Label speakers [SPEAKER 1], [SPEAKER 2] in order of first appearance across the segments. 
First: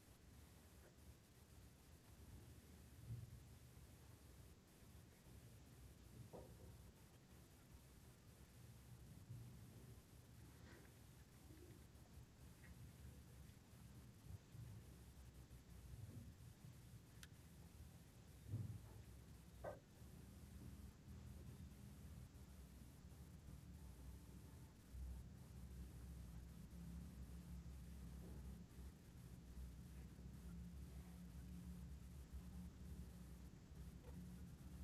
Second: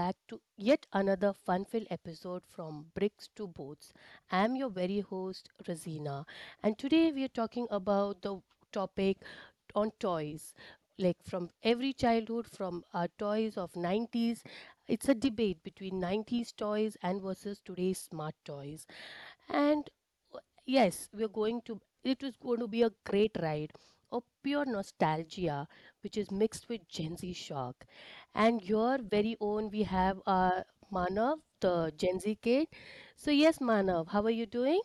[SPEAKER 1] back to yet another fun filled episode from Bricks to Boats. I'm your very host, Razina, and today we are talking about the topic on toys, like from every childhood, from our toys of 90's. It's a debate between 90's toys and versus today's smart toys. And uh, yes, we're going to, it is going to be a great ride of pure nostalgia, which is mixed with Gen Z shock. And your very own, we have Manav, the Gen Z kid. So, yes, Manav, how are you doing?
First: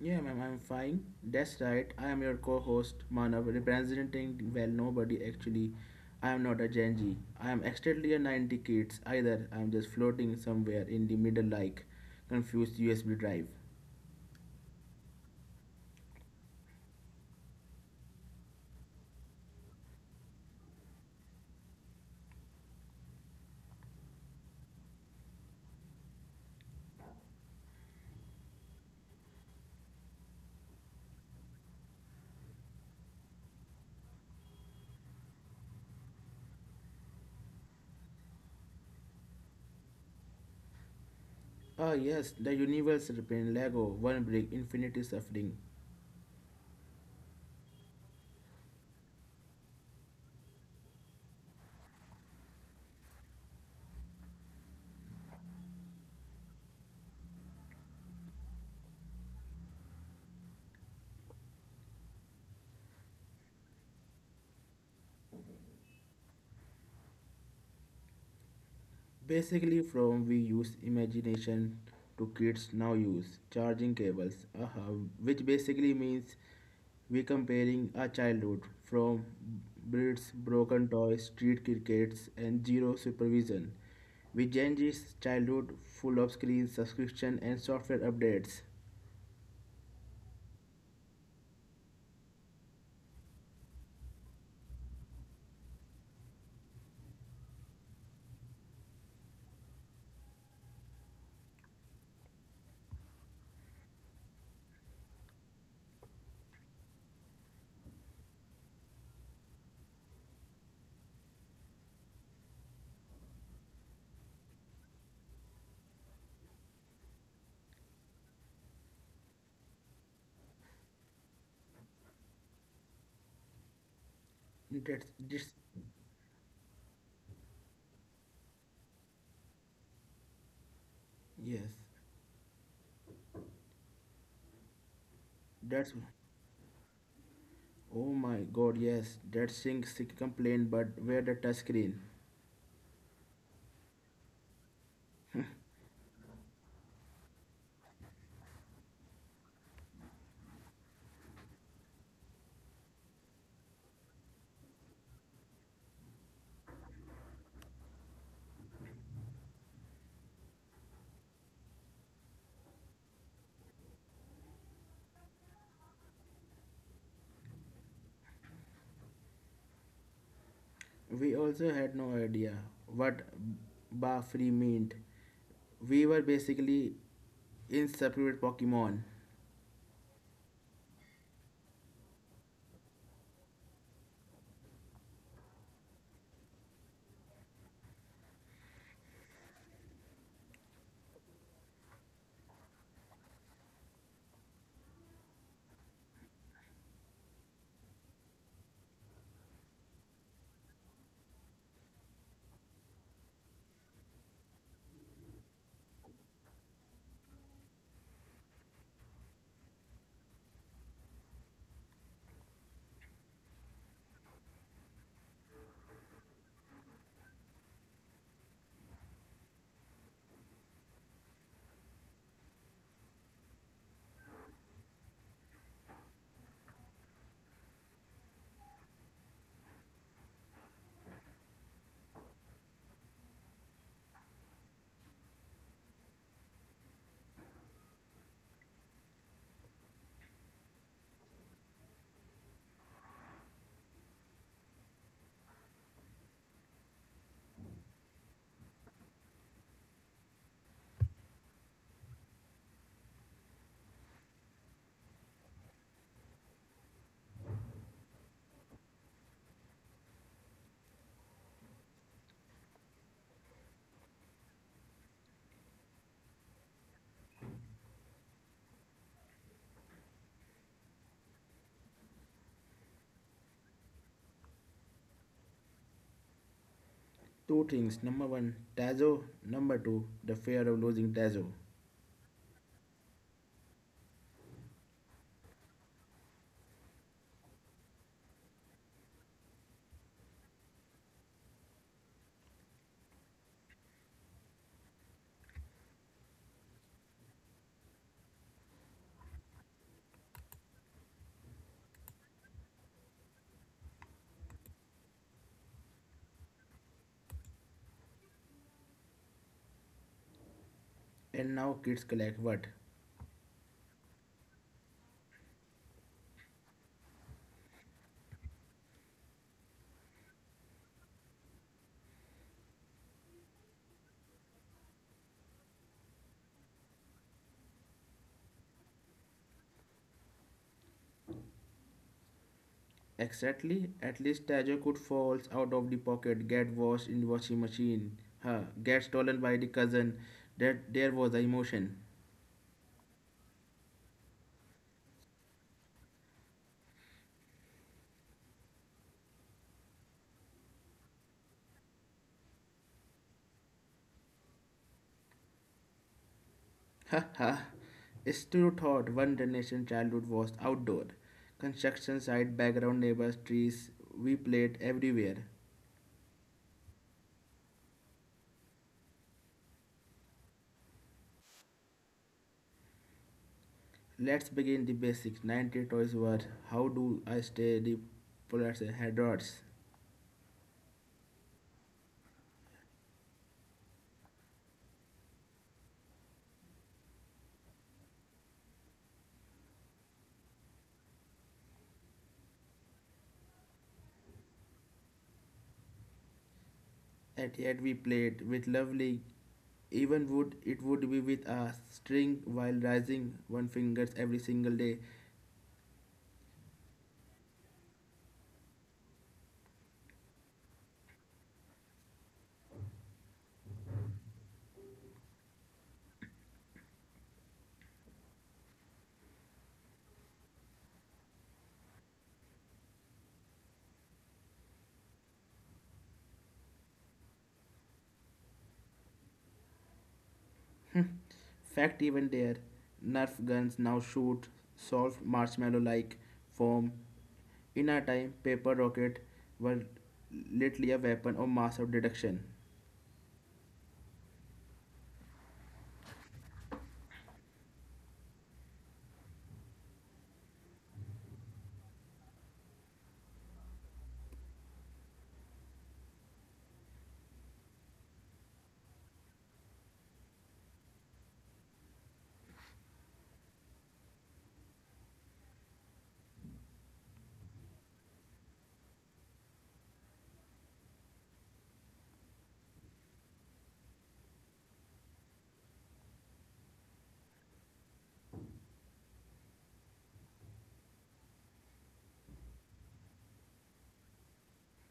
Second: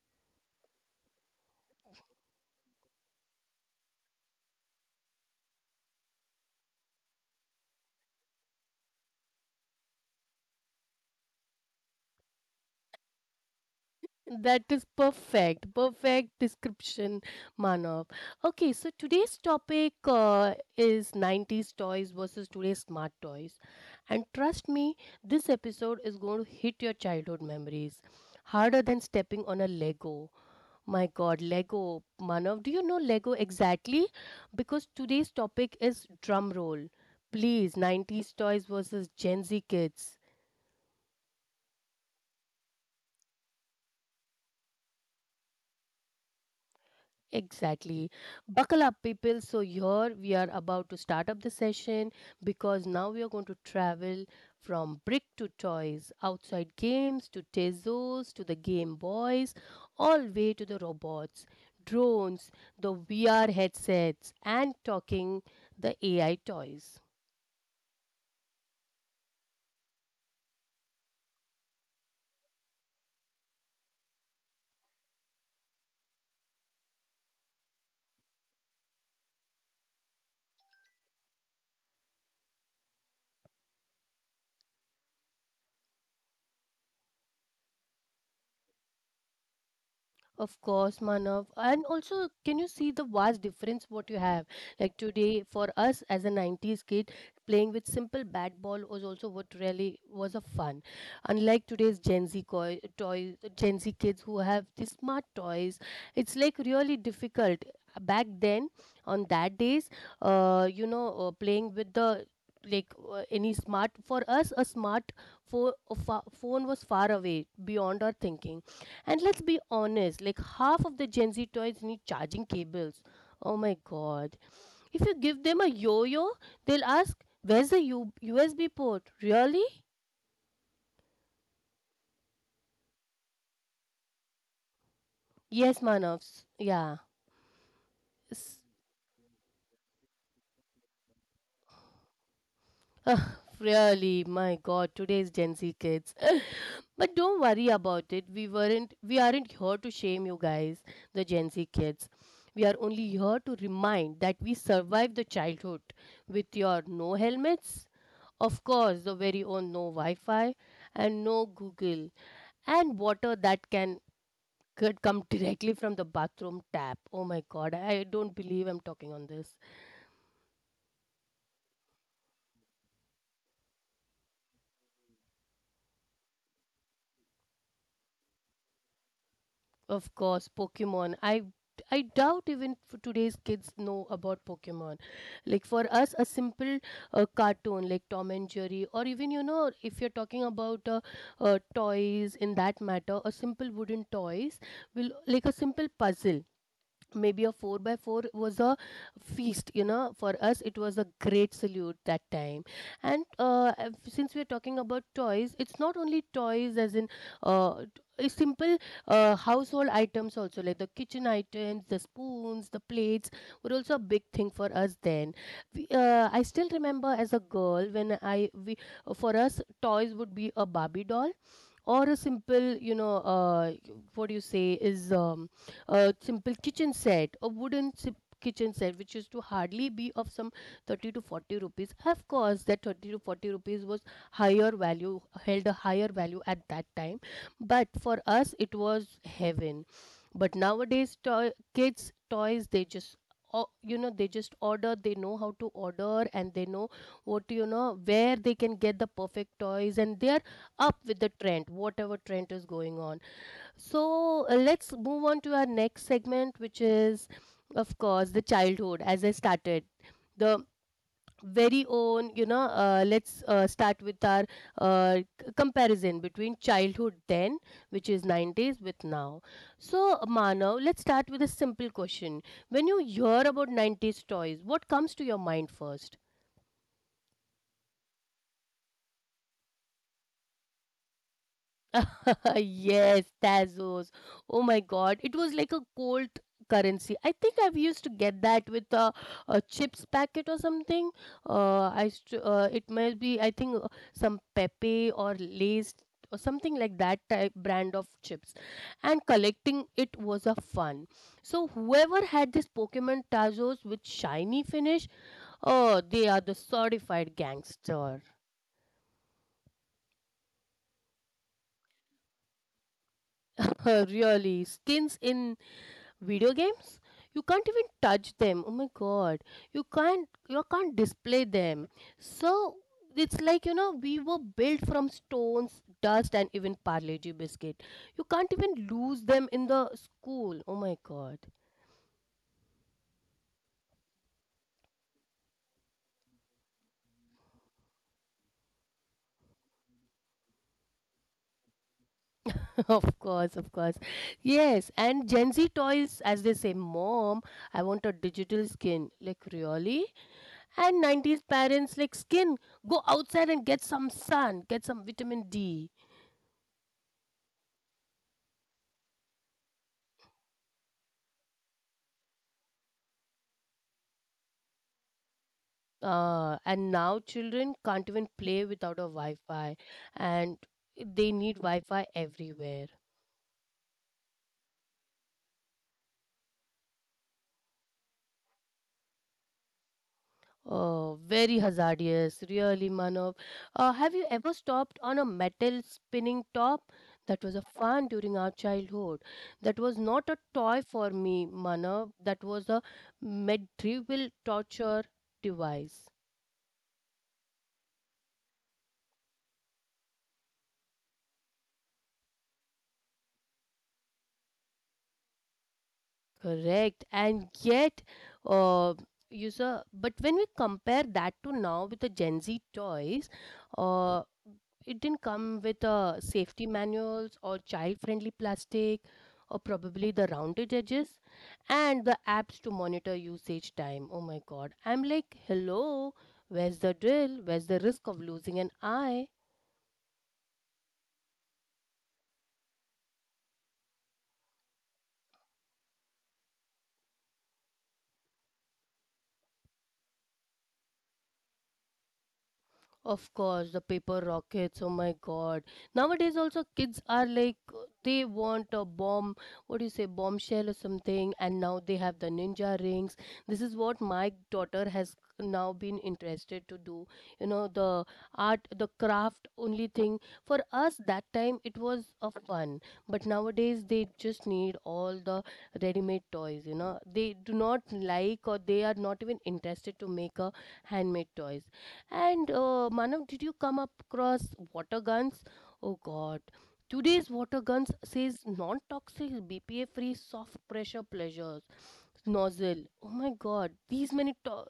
[SPEAKER 2] Yeah, ma'am, I'm fine. That's right. I am your co-host, Manav, representing well nobody actually. I am not a Gen Z. I am extremely a 90 kids either. I am just floating somewhere in the middle like confused USB drive.
[SPEAKER 1] That is perfect, perfect description, Manav. Okay, so today's topic is 90's toys versus today's smart toys. And trust me, this episode is going to hit your childhood memories harder than stepping on a Lego. My God, Lego. Manav, do you know Lego exactly? Because today's topic is drum roll. Please, 90's toys versus Gen Z kids.
[SPEAKER 2] Ah yes, the universe repain Lego, one brick, infinity suffering.
[SPEAKER 1] Exactly. Buckle up, people. So, here we are about to start up the session, because now we are going to travel from brick to toys, outside games to Tezos to the Game Boys, all way to the robots, drones, the VR headsets, and talking the AI toys.
[SPEAKER 2] Basically, from we use imagination to kids now use charging cables, uh-huh, which basically means we comparing our childhood from bricks, broken toys, street crickets, and zero supervision. With Gen Z's childhood full of screens, subscription, and software updates.
[SPEAKER 1] Of course, Manav. And also, can you see the vast difference what you have? Like today, for us as a 90's kid, playing with simple bat ball was also what really was a fun. Unlike today's Gen Z toys, Gen Z kids who have these smart toys, it's like really difficult. Back then, on that days, you know, playing with the like any smart, for us a smart phone, phone was far away beyond our thinking. And let's be honest, like half of the Gen Z toys need charging cables. Oh my god.
[SPEAKER 2] That's
[SPEAKER 1] If you
[SPEAKER 2] this,
[SPEAKER 1] give them a yo yo, they'll ask, where's the USB port? Really?
[SPEAKER 2] yes,
[SPEAKER 1] Yes,
[SPEAKER 2] that's
[SPEAKER 1] Manavs. Yeah.
[SPEAKER 2] oh my
[SPEAKER 1] S-
[SPEAKER 2] god, yes, that thing complaint, but where the touch screen?
[SPEAKER 1] Ugh, really, my god, today's Gen Z kids. But don't worry about it. We aren't here to shame you guys, the Gen Z kids. We are only here to remind that we survived the childhood with your no helmets, of course, the very own no Wi Fi and no Google, and water that can could come directly from the bathroom tap. Oh my god, I don't believe I'm talking on this.
[SPEAKER 2] We also had no idea what Ba Free meant. We were basically inseparable Pokemon.
[SPEAKER 1] Of course, Pokemon. I doubt even today's kids know about Pokemon. Like for us, a simple cartoon like Tom and Jerry, or even you know, if you're talking about toys in that matter, a simple wooden toys will, like a simple puzzle, maybe a 4 by 4, was a feast. You know, for us it was a great salute that time. And since we're talking about toys, it's not only toys as in uh, t- simple household items, also like the kitchen items, the spoons, the plates were also a big thing for us then. We, I still remember, as a girl, when I we, for us toys would be a Barbie doll, or a simple, you know, what do you say, is a simple kitchen set, a wooden kitchen set, which used to hardly be of some 30 to 40 rupees. Of course, that 30 to 40 rupees was higher value, held a higher value at that time, but for us it was heaven. But nowadays, toy, kids toys, they just you know, they just order. They know how to order, and they know what, you know, where they can get the perfect toys, and they up with the trend, whatever trend is going on. So let's move on to our next segment, which is, of course, the childhood. As I started, the very own, you know, let's start with our c- comparison between childhood then, which is 90's, with now. So, Manav, let's start with a simple question. When you hear about 90's toys, what comes to your mind first?
[SPEAKER 2] Two things. Number one, Tazo. Number two, the fear of losing Tazo.
[SPEAKER 1] Yes, Tazos. Oh my God. It was like a gold currency. I think I've used to get that with a chips packet or something. I used to, it might be, I think, some Pepe or Lay's or something like that type brand of chips. And collecting it was a fun. So whoever had this Pokemon Tazos with shiny finish, oh, they are the certified gangster.
[SPEAKER 2] And now kids collect what?
[SPEAKER 1] Really, skins in video games, you can't even touch them. Oh my god, you can't, you can't display them. So it's like, you know, we were built from stones, dust and even parleji biscuit. You can't even lose them in the school. Oh my god.
[SPEAKER 2] Exactly. At least Tazo could fall out of the pocket, get washed in the washing machine, huh? Get stolen by the cousin. That there was the emotion.
[SPEAKER 1] Of course, of course. Yes, and Gen Z toys, as they say, mom, I want a digital skin, like really. And 90's parents like, skin, go outside and get some sun, get some vitamin D.
[SPEAKER 2] Haha, Stu thought one generation childhood was outdoor. Construction site, background neighbors, trees, we played everywhere.
[SPEAKER 1] And now children can't even play without a Wi-Fi, and they need Wi-Fi everywhere.
[SPEAKER 2] Let's begin the basics. 90 toys were how do I stay the polar's headrods.
[SPEAKER 1] Oh, very hazardous, really, Manav. Have you ever stopped on a metal spinning top? That was a fun during our childhood. That was not a toy for me, Manav. That was a medieval torture device.
[SPEAKER 2] And yet we played with lovely even would it would be with a string while raising one fingers every single day.
[SPEAKER 1] Correct. And yet, uh, user, but when we compare that to now with the Gen Z toys, uh, it didn't come with safety manuals or child-friendly plastic or probably the rounded edges and the apps to monitor usage time. Oh my God. I'm like, hello, where's the drill? Where's the risk of losing an eye?
[SPEAKER 2] Fact even there, Nerf guns now shoot soft marshmallow like foam. In our time, paper rockets were literally a weapon of mass of deduction.
[SPEAKER 1] Of course, the paper rockets. Oh my god. Nowadays, also, kids are like, they want a bomb, what do you say, bombshell or something, and now they have the ninja rings. This is what my daughter has now been interested to do. You know, the art, the craft only thing. For us, that time, it was a fun. But nowadays, they just need all the ready made toys. You know, they do not like, or they are not even interested to make a handmade toys. And Manav, did you come across water guns? Oh God, today's water guns says non-toxic, BPA-free, soft pressure pleasures nozzle. Oh my God, these many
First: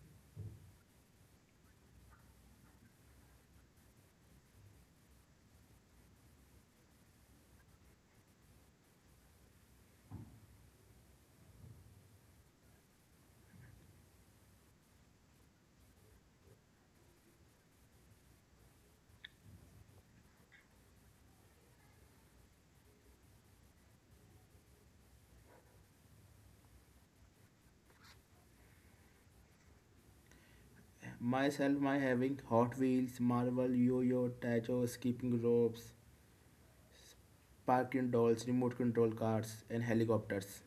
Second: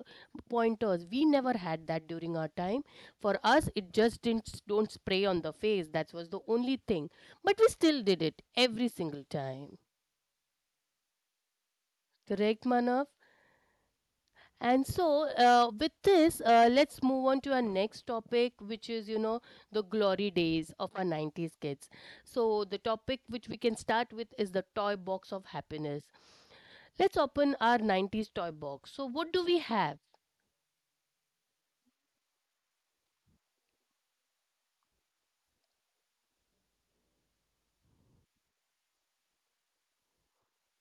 [SPEAKER 1] pointers. We never had that during our time. For us, it just didn't s- don't spray on the face. That was the only thing. But we still did it every single time. Correct, Manav? And so, with this, let's move on to our next topic, which is, you know, the glory days of our 90's kids. So, the topic which we can start with is the toy box of happiness. Let's open our 90's toy box. So, what do we have?
[SPEAKER 2] Myself, my having Hot Wheels, Marvel, Yo-Yo, Tacho, skipping ropes, parking dolls, remote control cars, and helicopters.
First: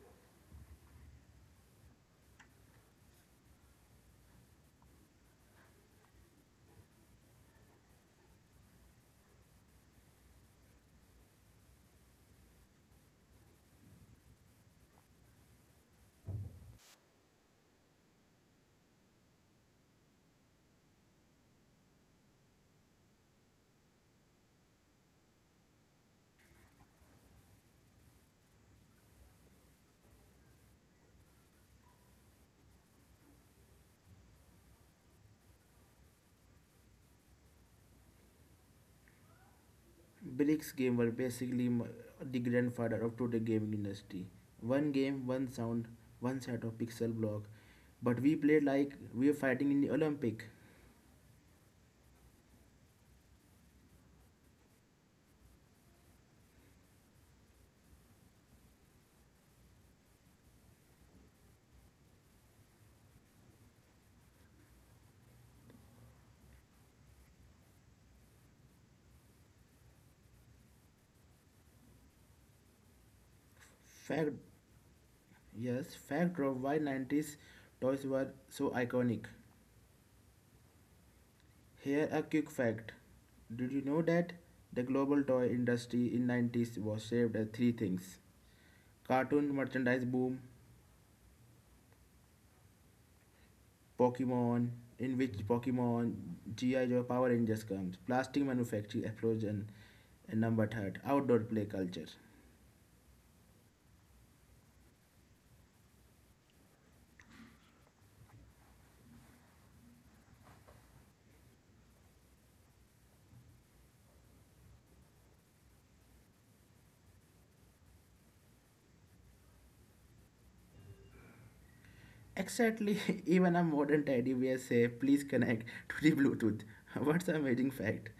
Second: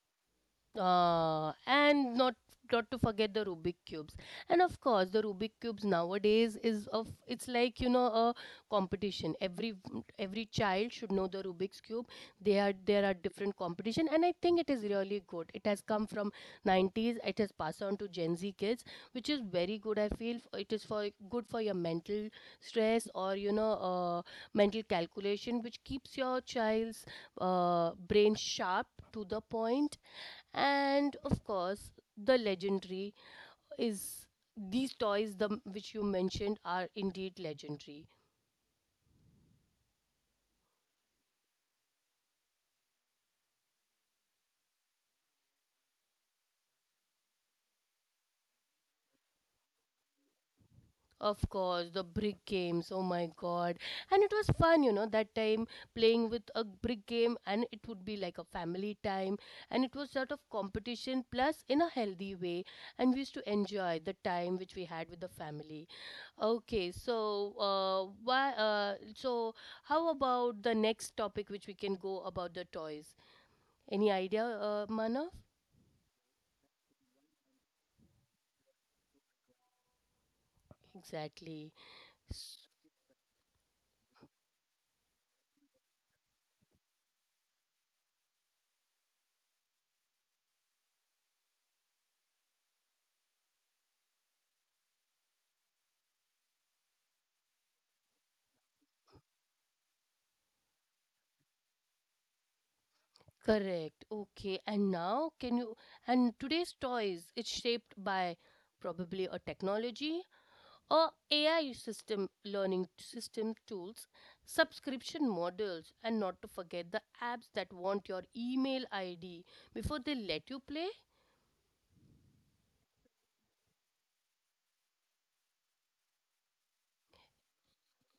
[SPEAKER 1] And not to forget the Rubik cubes. And of course, the Rubik cubes nowadays is of, it's like, you know, a competition. Every child should know the Rubik's cube. They are there are different competition, and I think it is really good. It has come from 90's. It has passed on to Gen Z kids, which is very good. I feel it is for good for your mental stress, or you know, mental calculation, which keeps your child's brain sharp to the point. And of course, the legendary is these toys, the which you mentioned, are indeed legendary.
[SPEAKER 2] Bricks game were basically m- The grandfather of today gaming industry. One game, one sound, one set of pixel block. But we played like we were fighting in the Olympic.
[SPEAKER 1] Of course, the brick games, oh my god. And it was fun, you know, that time, playing with a brick game, and it would be like a family time. And it was sort of competition plus in a healthy way, and we used to enjoy the time which we had with the family. Okay, so why so how about the next topic, which we can go about the toys? Any
[SPEAKER 2] Fact,
[SPEAKER 1] idea, Manav?
[SPEAKER 2] yes, fact of why 90s toys were so iconic.
[SPEAKER 1] Exactly.
[SPEAKER 2] Here a quick
[SPEAKER 1] S-
[SPEAKER 2] fact. Did you know that the global toy industry in 90s was shaped by three things? Cartoon merchandise boom, Pokemon, in which Pokemon, G.I. Joe, Power Rangers comes, plastic manufacturing explosion and number third, outdoor play culture.
[SPEAKER 1] Correct. Okay. And now, can you? And today's toys, it's shaped by probably a technology or AI system, learning system tools, subscription models, and not to forget the apps that want your email ID before they let you play.
[SPEAKER 2] Exactly, even a modern teddy bear say, please connect to the Bluetooth. What's an amazing fact?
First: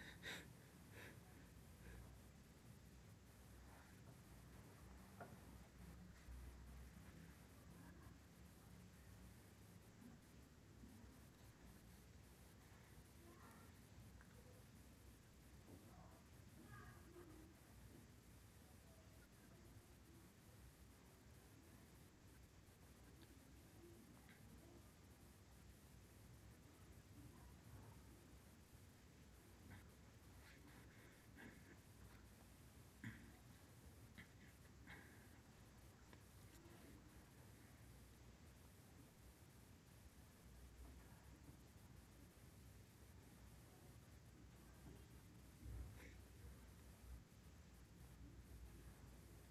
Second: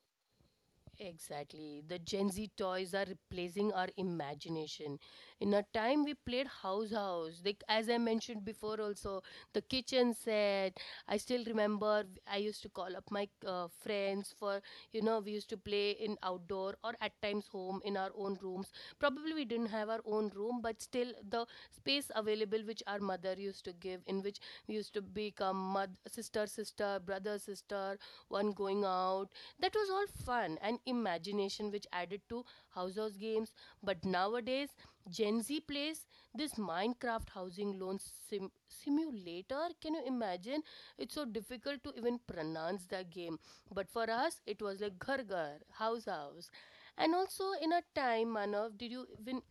[SPEAKER 1] Exactly. The Gen Z toys are replacing our imagination. In our time, we played house house. Like as I mentioned before, also the kitchen set. I still remember I used to call up my friends for, you know, we used to play in outdoor or at times home in our own rooms. Probably we didn't have our own room, but still the space available which our mother used to give, in which we used to become mother, sister, brother sister, one going out, that was all fun and imagination which added to house house games. But nowadays, Gen Z plays this Minecraft housing loan simulator. Can you imagine? It's so difficult to even pronounce the game. But for us, it was like ghar ghar, house house. And also, in a time, Manav, did you even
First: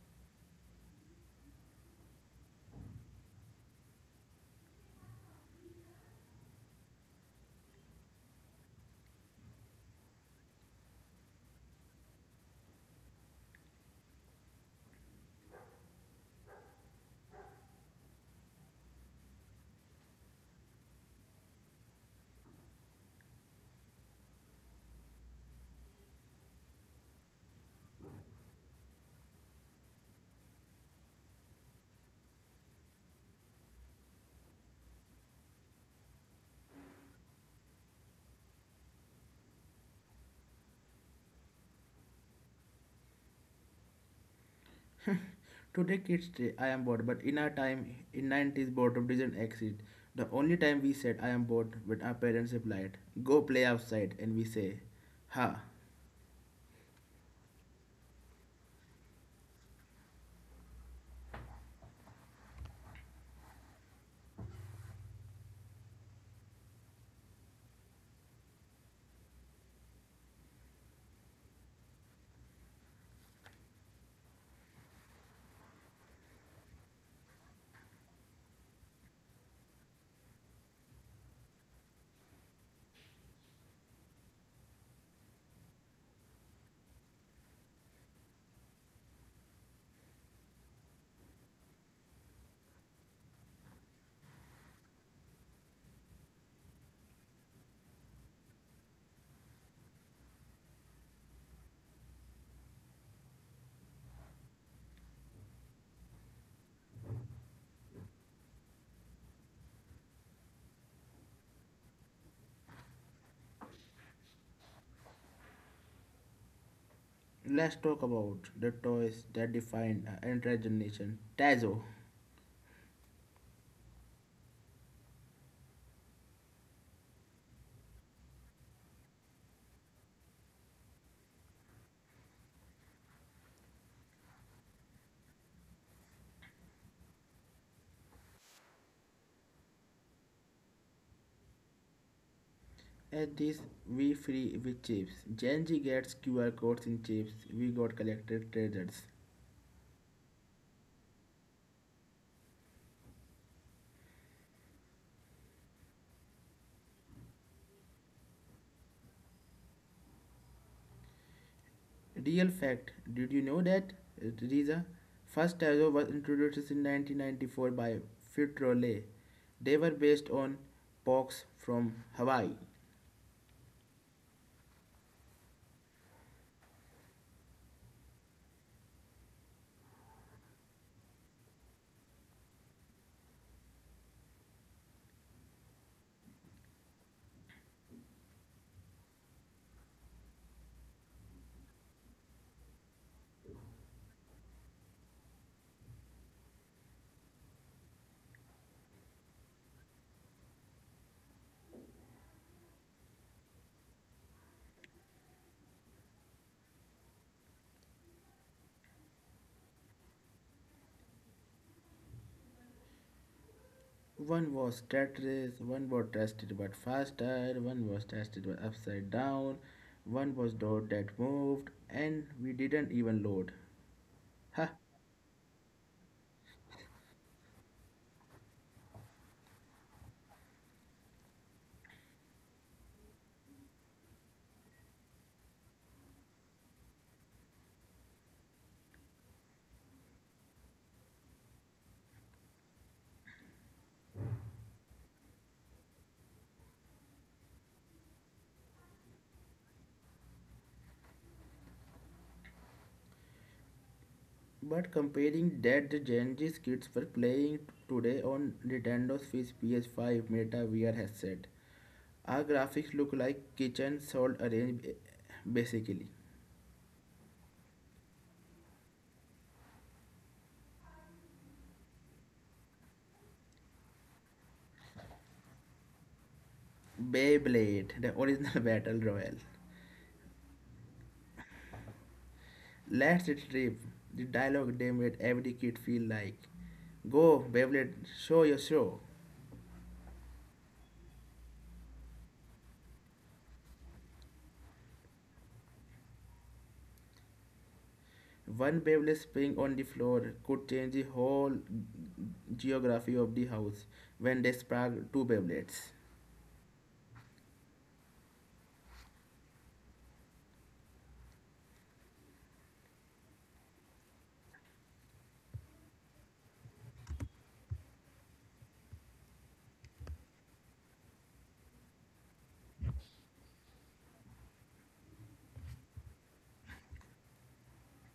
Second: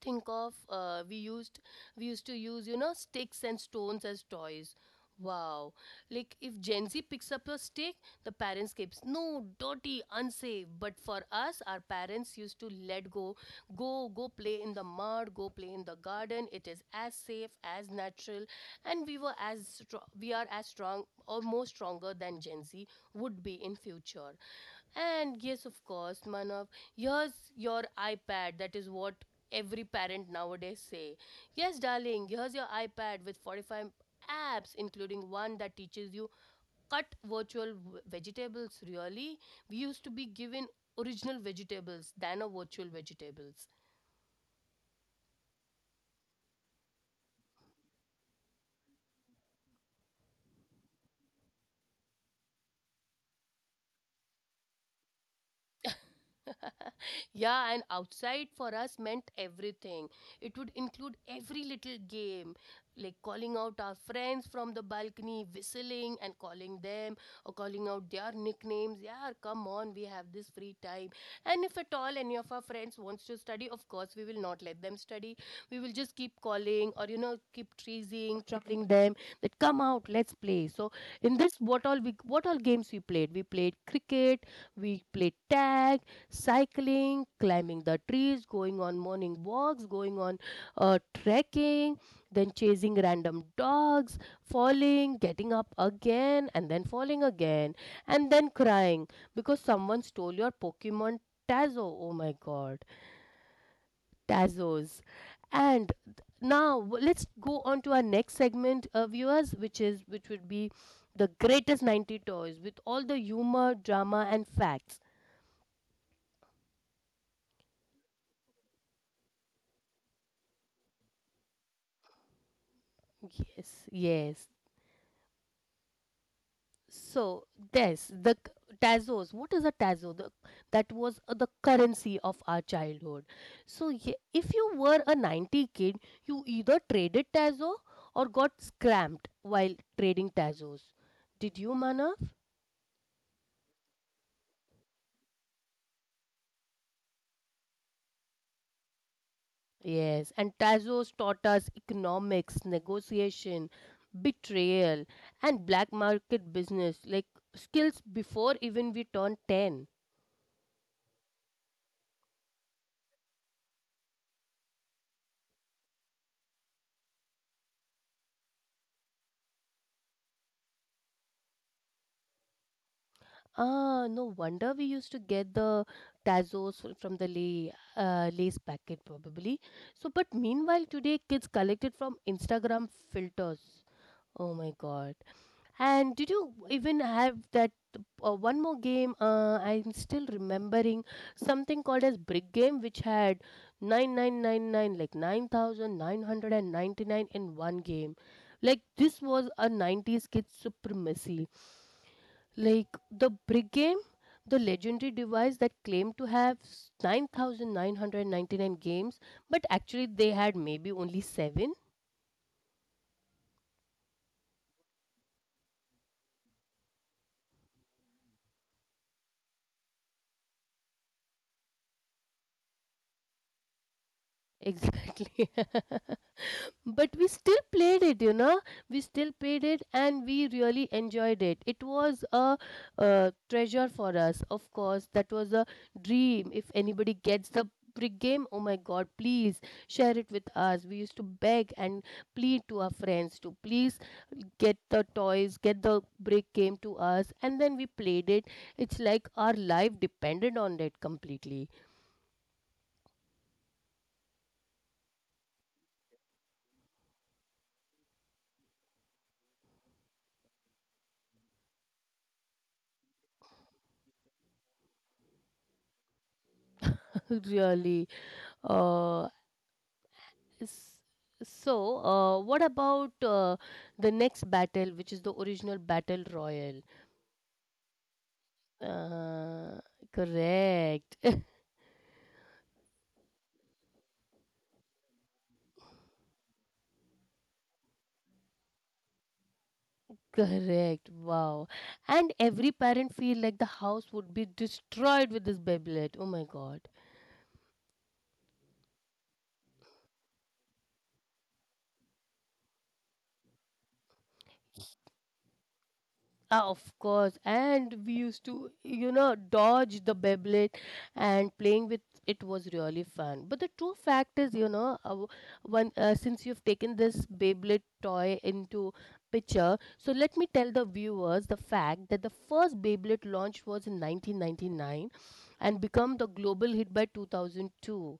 [SPEAKER 1] think of we used to use sticks and stones as toys. Wow. Like if Gen Z picks up a stick, the parents keeps, "No, dirty, unsafe," but for us our parents used to let go. Go play in the mud, go play in the garden, it is as safe as natural. And we were as we are as strong or more stronger than Gen Z would be in future. And yes, of course, Manav, here's your iPad. That is what every parent nowadays say. Yes, darling, here's your iPad with 45 apps, including one that teaches you cut virtual vegetables. Really, we used to be given original vegetables than a virtual vegetables.
[SPEAKER 2] Today kids say I am bored, but in our time, in 90s boredom didn't exist. The only time we said I am bored, when our parents replied, go play outside, and we say, ha.
[SPEAKER 1] Yeah, and outside for us meant everything. It would include every little game, like calling out our friends from the balcony, whistling and calling them, or calling out their nicknames. Yeah, come on, we have this free time. And if at all any of our friends wants to study, of course, we will not let them study. We will just keep calling or, you know, keep teasing, troubling them that come out, let's play. So in this, what all games we played? We played cricket, we played tag, cycling, climbing the trees, going on morning walks, going on trekking, then chasing random dogs, falling, getting up again, and then falling again, and then crying because someone stole your Pokemon Tazo. Oh my god, Tazos. And let's go on to our next segment, viewers, which would be the greatest 90 toys with all the humor, drama, and facts.
[SPEAKER 2] Let's talk about the toys that define an entire generation. Tazo.
[SPEAKER 1] Yes, yes. So yes, the tazos. What is a tazo? That was the currency of our childhood. So if you were a 90 kid, you either traded tazo or got scammed while trading tazos. Did you, Manav?
[SPEAKER 2] At this we free with chips. Gen Z gets QR codes in chips. We got collected treasures.
[SPEAKER 1] Yes, and tazos taught us economics, negotiation, betrayal, and black market business like skills before even we turned 10.
[SPEAKER 2] Real fact. Did you know that, Riza? First Tazo was introduced in 1994 by Fitrole. They were based on pox from Hawaii.
[SPEAKER 1] Ah, no wonder we used to get the Tazos from the lay, lace packet probably. So, but meanwhile, today kids collected from Instagram filters. Oh my God! And did you even have that one more game? I'm still remembering something called as Brick Game, which had 9,999 in one game. Like this was a nineties kids supremacy, like the brick game, the legendary device that claimed to have 9,999 games, but actually they had maybe only seven.
[SPEAKER 2] One was Tetris, one was tested but faster, one was tested but upside down, one was dot that moved, and we didn't even load. Ha!
[SPEAKER 1] Exactly. But we still played it, you know. We still played it and we really enjoyed it. It was a, uh, treasure for us, of course. That was a dream. If anybody gets the brick game, oh my god, please share it with us. We used to beg and plead to our friends to please get the toys, get the brick came to us, and then we played it. It's like our life depended on it completely.
[SPEAKER 2] But comparing that the Gen Z kids were playing today on Nintendo's Switch PS5 Meta VR headset, our graphics look like kitchen salt arranged basically.
[SPEAKER 1] Really. Uh, s- what about the next battle, which is the original battle royal?
[SPEAKER 2] Beyblade, the original battle royale.
[SPEAKER 1] Uh, Correct.
[SPEAKER 2] Let's retrieve the dialogue they made every kid feel like. Go, Beyblade, show your show.
[SPEAKER 1] Correct. Wow. And every parent feel like the house would be destroyed with this Beyblade. Oh my God.
[SPEAKER 2] One Beyblade spring on the floor could change the whole geography of the house when they sparked two Beyblades.
[SPEAKER 1] Ah, of course, and we used to, you know, dodge the Beyblade, and playing with it was really fun. But the true fact is, you know, when since you've taken this Beyblade toy into picture, so let me tell the viewers the fact that the first Beyblade launch was in 1999 and become the global hit by 2002.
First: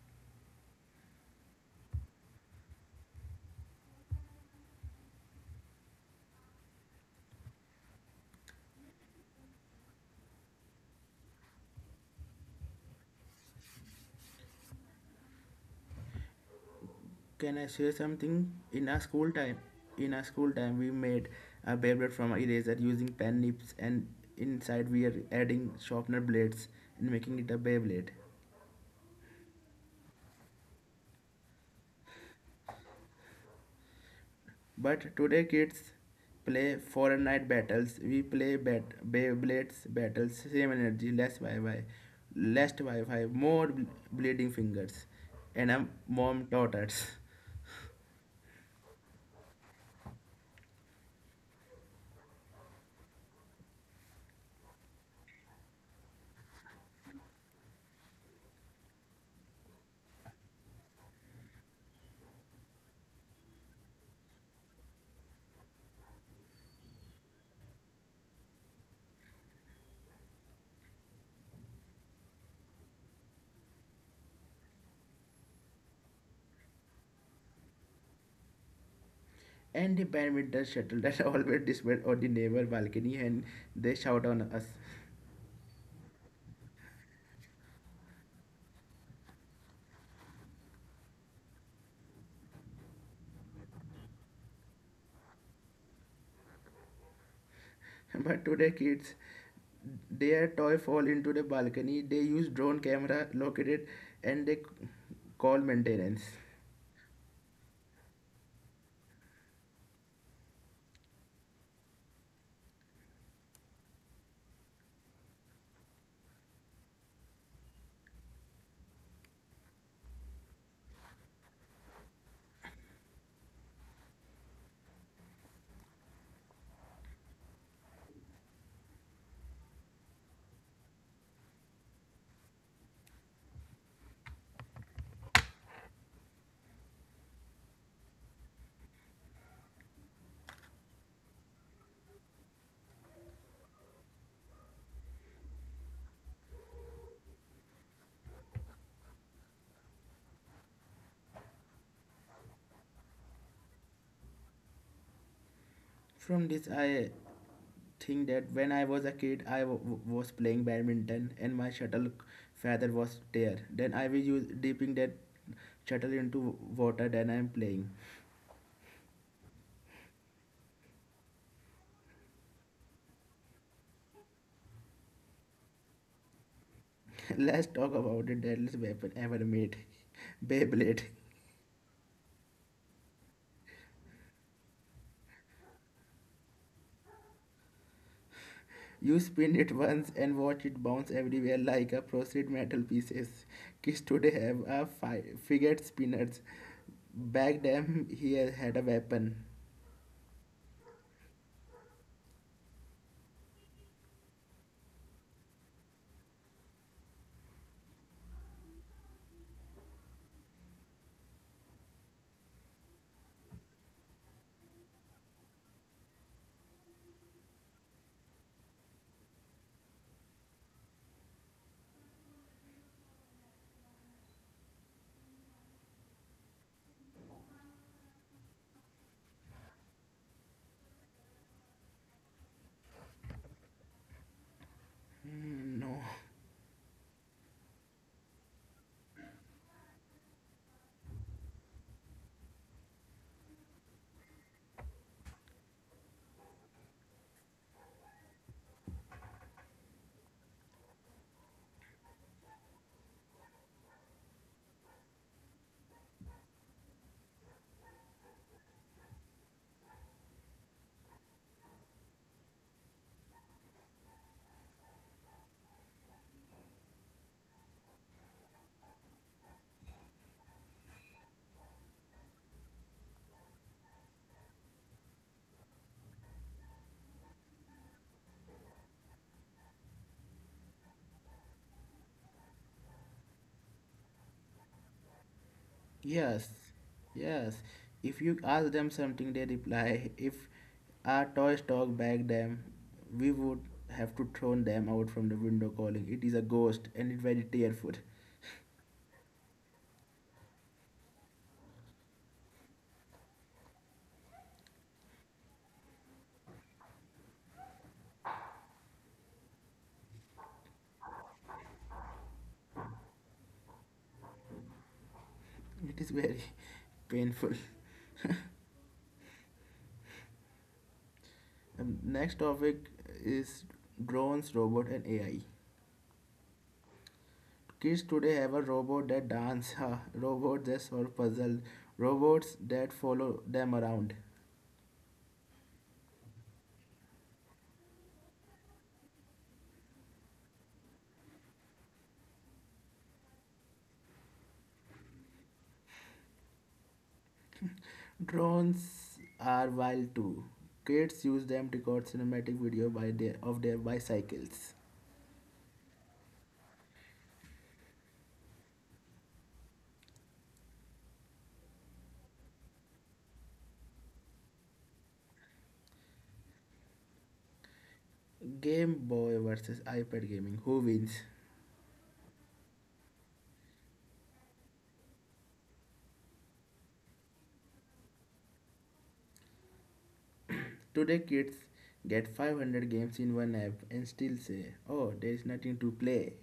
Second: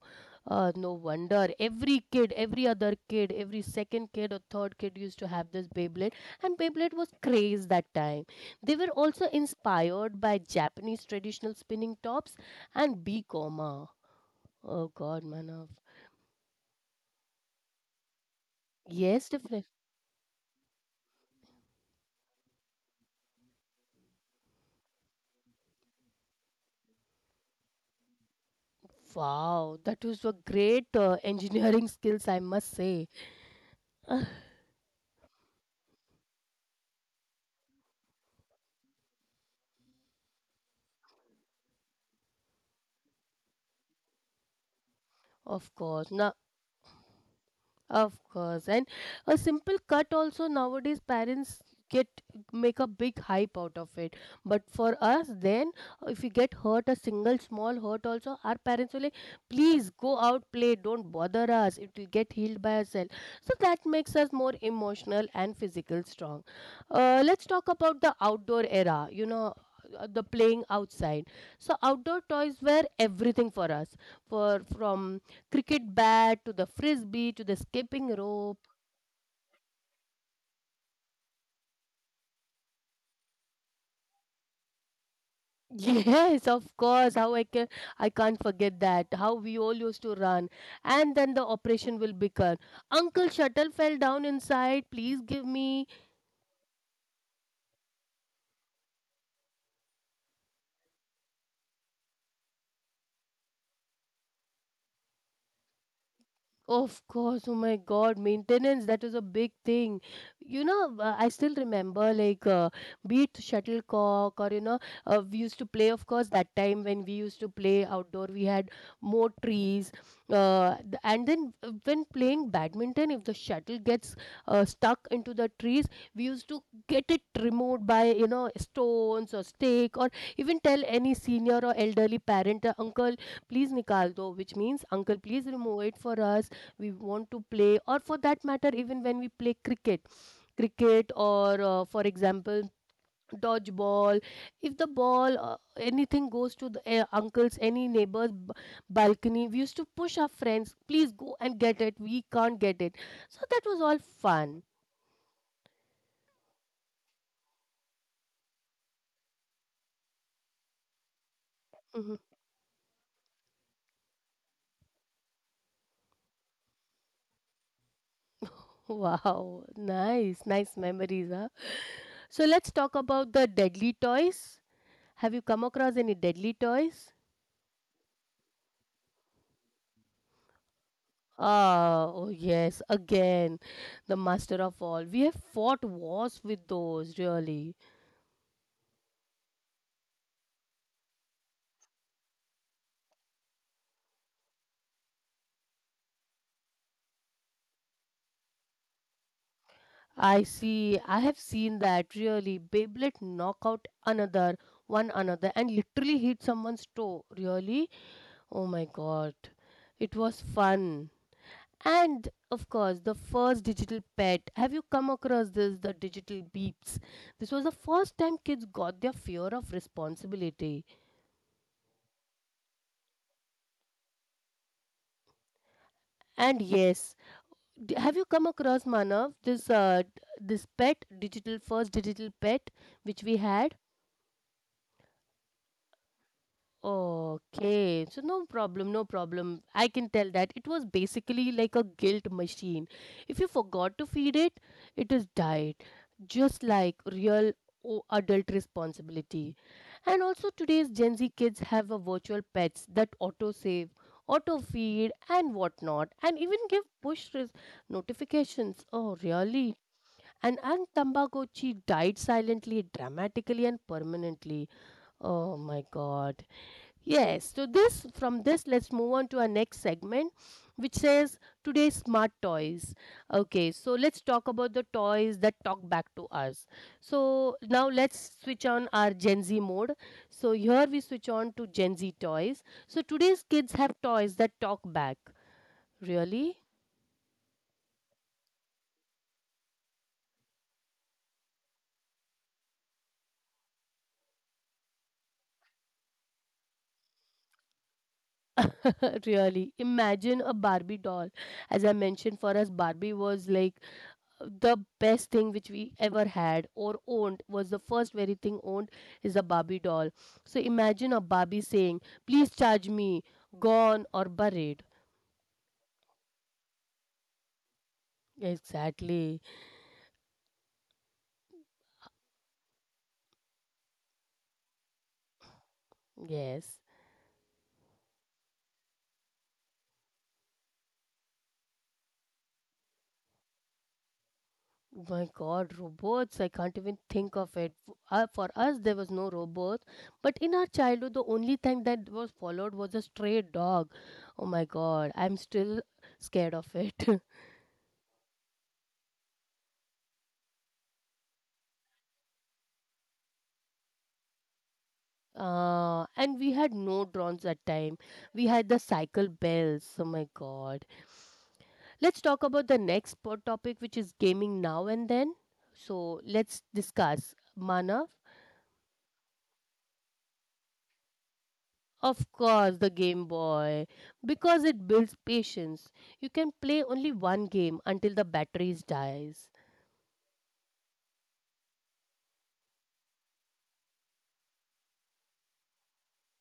[SPEAKER 1] No wonder every kid, every other kid, every second kid or third kid used to have this Beyblade, and Beyblade was craze that time. They were also inspired by Japanese traditional spinning tops and bikoma. Oh God, Manav.
[SPEAKER 2] Can I share something? In our
[SPEAKER 1] Yes,
[SPEAKER 2] school time,
[SPEAKER 1] definitely.
[SPEAKER 2] in our school time, we made a Beyblade from eraser using pen nibs, and inside we are adding sharpener blades and making it a Beyblade.
[SPEAKER 1] Wow, that was a great engineering skills, I must say.
[SPEAKER 2] But today kids play Fortnite battles. We play bat Beyblades battles. Same energy, less Wi-Fi, more bleeding fingers, and
[SPEAKER 1] Of
[SPEAKER 2] a
[SPEAKER 1] course. Now,
[SPEAKER 2] mom daughters.
[SPEAKER 1] of course, and a simple cut also nowadays parents get make a big hype out of it. But for us, then if you get hurt, a single small hurt also, our parents will like, please go out play, don't bother us. It will get healed by itself. So that makes us more emotional and physical strong. Let's talk about the outdoor era. You know, the playing outside, so outdoor toys were everything for us. For from cricket bat to the frisbee to the skipping rope.
[SPEAKER 2] And the badminton shuttle that always disappeared on the neighbor balcony and they shout on us.
[SPEAKER 1] Yes, of course. How I can I can't forget that. How we all used to run, and then the operation will begin. Uncle, shuttle fell down inside. Please give me.
[SPEAKER 2] But today kids, their toy fall into the balcony. They use drone camera located and call maintenance.
[SPEAKER 1] Of course, oh my God, maintenance, that was a big thing. You know, I still remember like be it shuttlecock or, you know, we used to play, of course, that time when we used to play outdoor, we had more trees. And then when playing badminton, if the shuttle gets stuck into the trees, we used to get it removed by, you know, stones or stake, or even tell any senior or elderly parent, uncle, please nikal do, which means, uncle, please remove it for us, we want to play. Or for that matter, even when we play cricket or for example dodgeball, if the ball, anything goes to the, uncle's any neighbor's balcony, we used to push our friends, please go and get it, we can't get it. So that was all fun.
[SPEAKER 2] From this, I thing that when I was a kid, was playing badminton and my shuttle
[SPEAKER 1] Mhm.
[SPEAKER 2] feather was there. Then I will use dipping that shuttle into water. Then I'm playing.
[SPEAKER 1] Wow, nice nice memories, huh? So let's talk about the deadly toys. Have you come across any deadly toys?
[SPEAKER 2] Let's talk about the deadliest weapon ever made, Beyblade.
[SPEAKER 1] Ah, oh yes, again, the master of all. We have fought wars with those, really.
[SPEAKER 2] You spin it once and watch it bounce everywhere like a processed metal pieces. Kids today have a figure spinners. Back then, he had a weapon.
[SPEAKER 1] I see, I have seen that, really. Beyblade knock out another, one another, and literally hit someone's toe, really. Oh my god, it was fun. And of course, the first digital pet. Have you come across this, the digital beeps? This was the first time kids got their fear of responsibility. And yes, have you come across, Manav, this this pet digital, first digital pet which we had?
[SPEAKER 2] Hmm, no.
[SPEAKER 1] Okay, so no problem, no problem. I can tell that it was basically like a guilt machine. If you forgot to feed it, it has died, just like real adult responsibility. And also, today's Gen Z kids have a virtual pets that auto save, auto feed, and whatnot, and even give push notifications. Oh, really? And Aunt Tambakochi died silently, dramatically, and permanently. Oh my God. Yes. So this from this, let's move on to our next segment, which says today's smart toys. Okay, so let's talk about the toys that talk back to us. So now let's switch on our Gen Z mode. So here we switch on to Gen Z toys. So today's kids have toys that talk back.
[SPEAKER 2] Yes,
[SPEAKER 1] Really?
[SPEAKER 2] yes. If you ask them something, they reply, if our toys talk back them, we would have to throw them out from the window calling. It is a ghost and it's very tearful.
[SPEAKER 1] Really, imagine a Barbie doll. As I mentioned, for us Barbie was like the best thing which we ever had or owned, was the first very thing owned is a Barbie doll. So imagine a Barbie saying, please charge me. Gone or buried.
[SPEAKER 2] It is very painful.
[SPEAKER 1] Exactly.
[SPEAKER 2] Next topic is drones, robot and AI.
[SPEAKER 1] Yes.
[SPEAKER 2] Kids today have a robot that dance, a robot that solve puzzle, robots that follow them around.
[SPEAKER 1] Oh My God, robots! I can't even think of it. For us, there was no robot, but in our childhood, the only thing that was followed was a stray dog. Oh my God, I'm still scared of it.
[SPEAKER 2] Drones are wild too. Kids use them to record cinematic video by their, of their bicycles.
[SPEAKER 1] And we had no drones that time. We had the cycle bells. Oh my God. Let's talk about the next topic, which is gaming now and then. So let's discuss. Manav,
[SPEAKER 2] Game Boy versus iPad gaming. Who wins?
[SPEAKER 1] of course, the Game Boy. Because it builds patience. You can play only one game until the batteries dies.
[SPEAKER 2] Today kids get 500 games in one app and still say, "Oh, there is nothing to play."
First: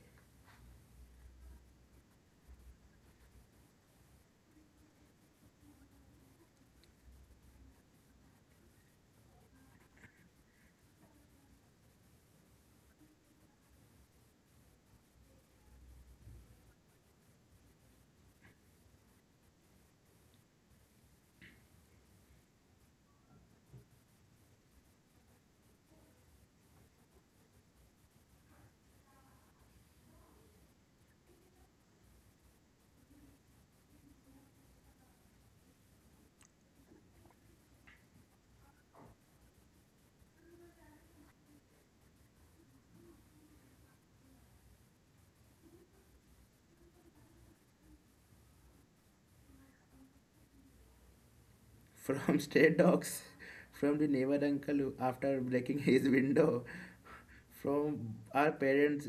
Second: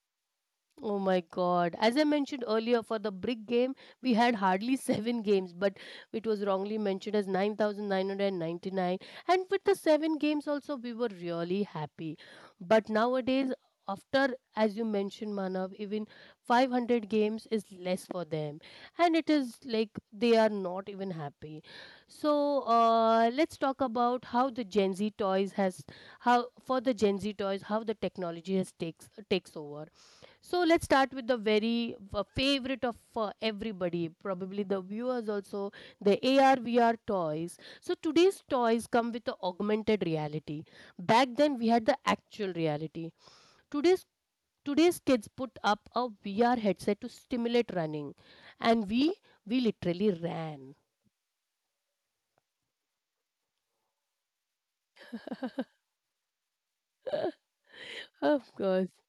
[SPEAKER 1] Oh my God. As I mentioned earlier, for the brick game, we had hardly seven games, but it was wrongly mentioned as 9,999. And with the seven games, also, we were really happy. But nowadays, after, as you mentioned, Manav, even 500 games is less for them. And it is like they are not even happy. So let's talk about how the Gen Z toys has, how for the Gen Z toys, how the technology has takes over. So let's start with the very favorite of everybody, probably the viewers also, the AR VR toys. So today's toys come with the augmented reality. Back then we had the actual reality. Today's today's kids put up a VR headset to stimulate running, and we literally ran.
[SPEAKER 2] From stray dogs, from the neighbor after breaking his window, from our
[SPEAKER 1] Of course.
[SPEAKER 2] parents,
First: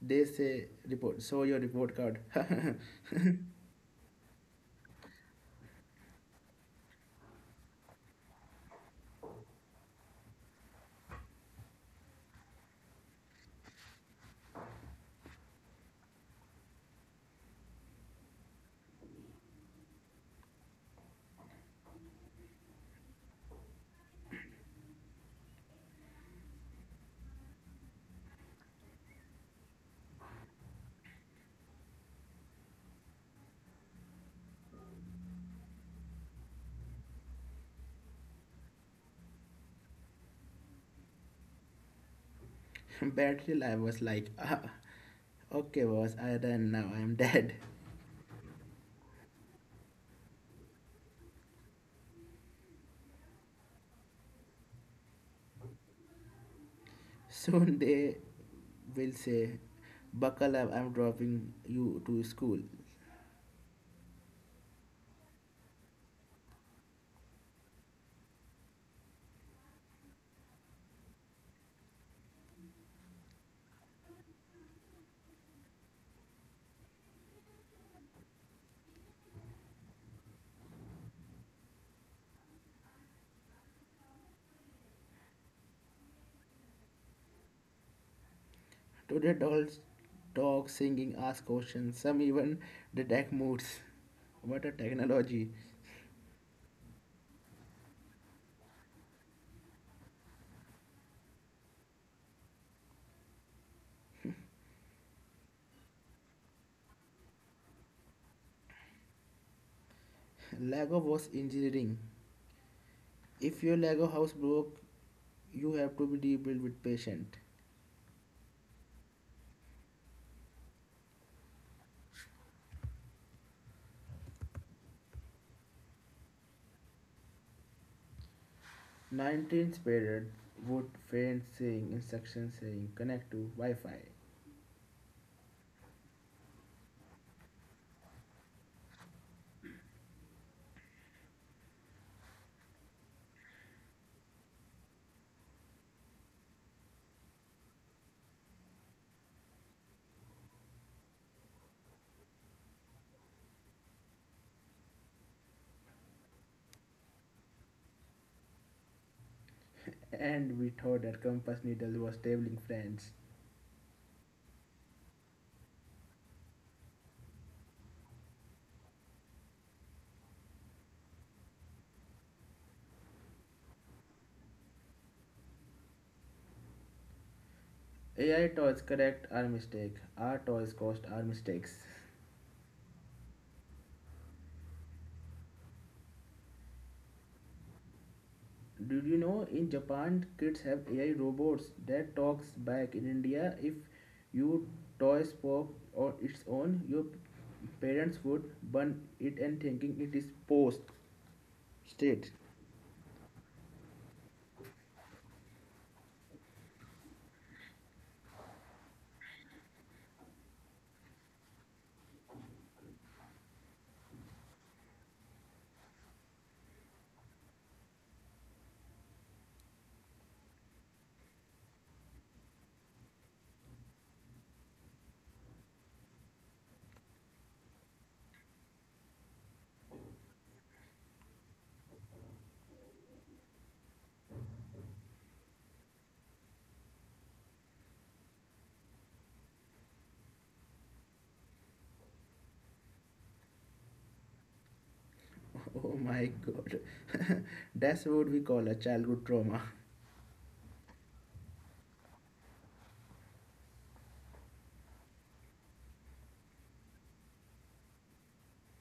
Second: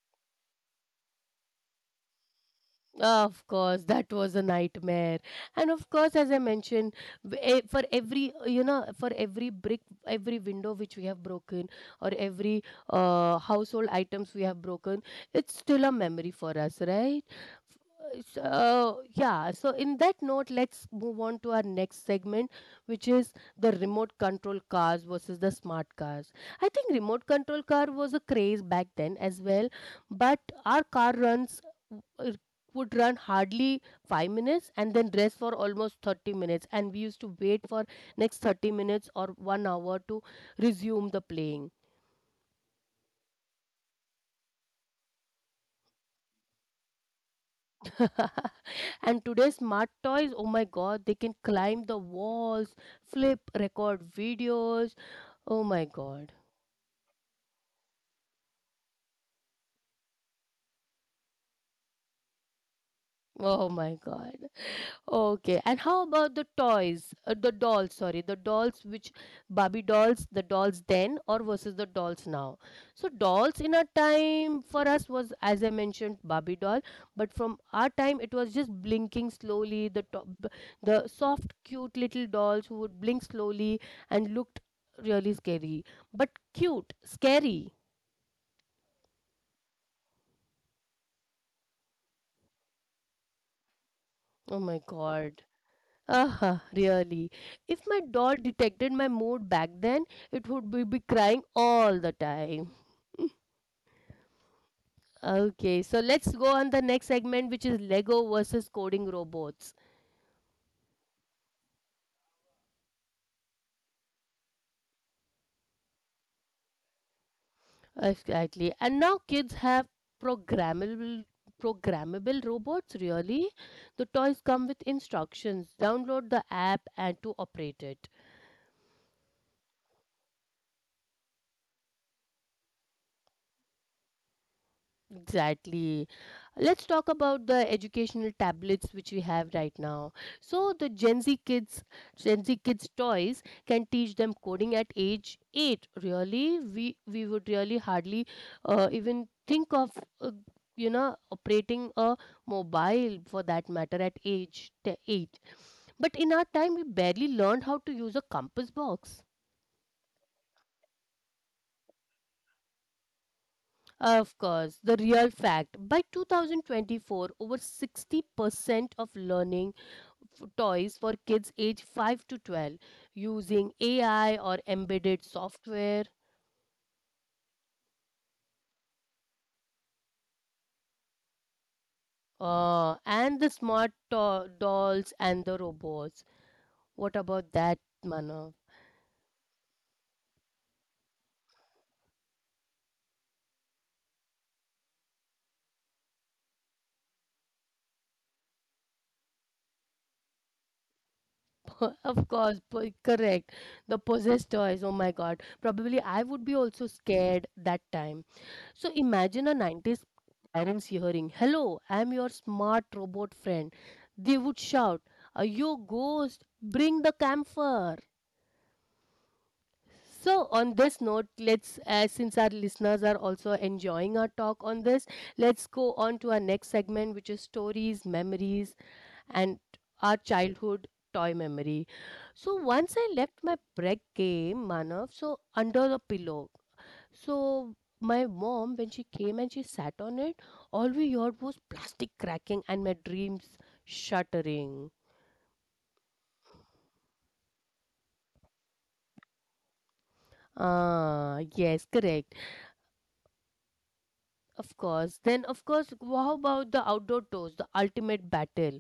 [SPEAKER 2] they say, "Report, show your report card."
[SPEAKER 1] Of course, that was a nightmare. And of course, as I mentioned, for every, you know, for every brick, every window which we have broken, or every household items we have broken, it's still a memory for us, right? So, yeah, so in that note, let's move on to our next segment, which is the remote control cars versus the smart cars. I think remote control car was a craze back then as well, but our car runs uh, would run hardly 5 minutes and then rest for almost 30 minutes, and we used to wait for next 30 minutes or 1 hour to resume the playing.
[SPEAKER 2] Bad till I was like, ah, okay, boss, I done now, I'm dead.
[SPEAKER 1] And today's smart toys, oh my god, they can climb the walls, flip, record videos. Oh my god.
[SPEAKER 2] Soon they will say, buckle up, I'm dropping you to school.
[SPEAKER 1] Oh my god. Okay, and how about the toys? The dolls, sorry, the dolls which Barbie dolls, the dolls then or versus the dolls now. So dolls in our time for us was, as I mentioned, Barbie doll, but from our time it was just blinking slowly, the top, the soft cute little dolls who would blink slowly and looked really scary, but cute, scary.
[SPEAKER 2] Today, dolls talk, singing, ask questions, some even detect moods.
[SPEAKER 1] Oh
[SPEAKER 2] What a
[SPEAKER 1] my God.
[SPEAKER 2] technology!
[SPEAKER 1] Uh-huh, really. If my doll detected my mood back then, it would be, crying all the time. Okay, so let's go on the next segment, which is Lego versus coding robots.
[SPEAKER 2] Lego was engineering. If your Lego house broke, you have to be rebuilt with patient.
[SPEAKER 1] Exactly. And now kids have programmable programmable robots, really. The toys come with instructions. Download the app and to operate it.
[SPEAKER 2] 19th period would faint saying instructions saying connect to Wi-Fi.
[SPEAKER 1] Exactly. Let's talk about the educational tablets which we have right now. So the Gen Z Gen Z kids toys can teach them coding at age 8. Really, we would really hardly even think of uh, operating a mobile for that matter at age 8. But in our time, we barely learned how to use a compass box.
[SPEAKER 2] And we thought that compass needle was tabling friends.
[SPEAKER 1] Of course, the real fact, by 2024, over 60% of learning toys for kids age 5 to 12 using AI or embedded software,
[SPEAKER 2] AI toys correct our mistake. Our toys cost our mistakes.
[SPEAKER 1] and the smart dolls and the robots. What about that, Manav?
[SPEAKER 2] Did you know in Japan kids have AI robots that talks back? In India, if you toy spoke on its own, your parents would burn it and thinking it is post
[SPEAKER 1] Of
[SPEAKER 2] state.
[SPEAKER 1] course, correct. The possessed toys, oh my god. Probably I would be also scared that time. So imagine a 90s parents hearing, "Hello, I'm your smart robot friend." They would shout, "Are you a ghost? Bring the camphor." So on this note, let's, since our listeners are also enjoying our talk on this, let's go on to our next segment, which is stories, memories, and our childhood toy memory. So once I left my break game, Manav, so under the pillow. So my mom, when she came and she sat on it, all we heard was plastic cracking and my dreams shattering.
[SPEAKER 2] Oh my god. That's what we call a childhood trauma.
[SPEAKER 1] Ah, yes, correct. Of course. Then, of course, how about the outdoor toys, the ultimate battle,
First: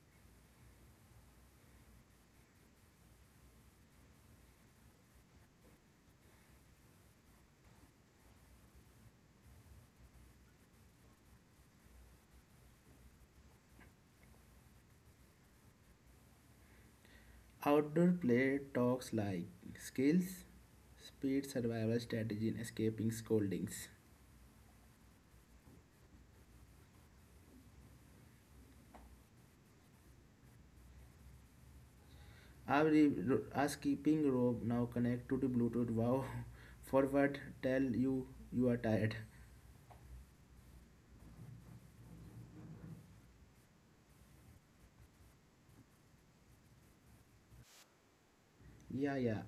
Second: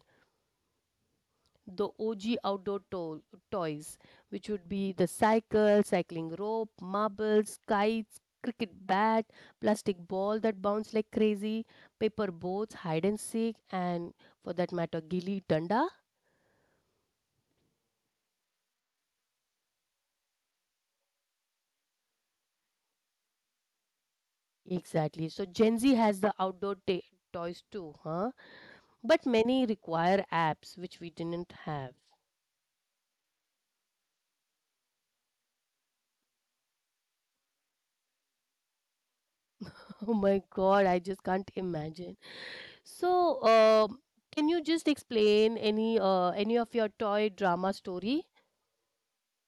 [SPEAKER 1] the OG outdoor toys, which would be the cycle, cycling rope, marbles, kites, cricket bat, plastic ball that bounce like crazy, paper boats, hide and seek, and, for that matter, gilly danda.
[SPEAKER 2] Outdoor play talks like skills, speed, survival strategy, and escaping scoldings.
[SPEAKER 1] Exactly. So Gen Z has the outdoor ta toys too, huh? But many require apps, which we didn't have.
[SPEAKER 2] Our, our skipping rope now connect to the Bluetooth. Wow, forward, tell you you are tired.
[SPEAKER 1] Oh my God, I just can't imagine. So, can you just explain any of your toy drama story?
[SPEAKER 2] Yeah, yeah.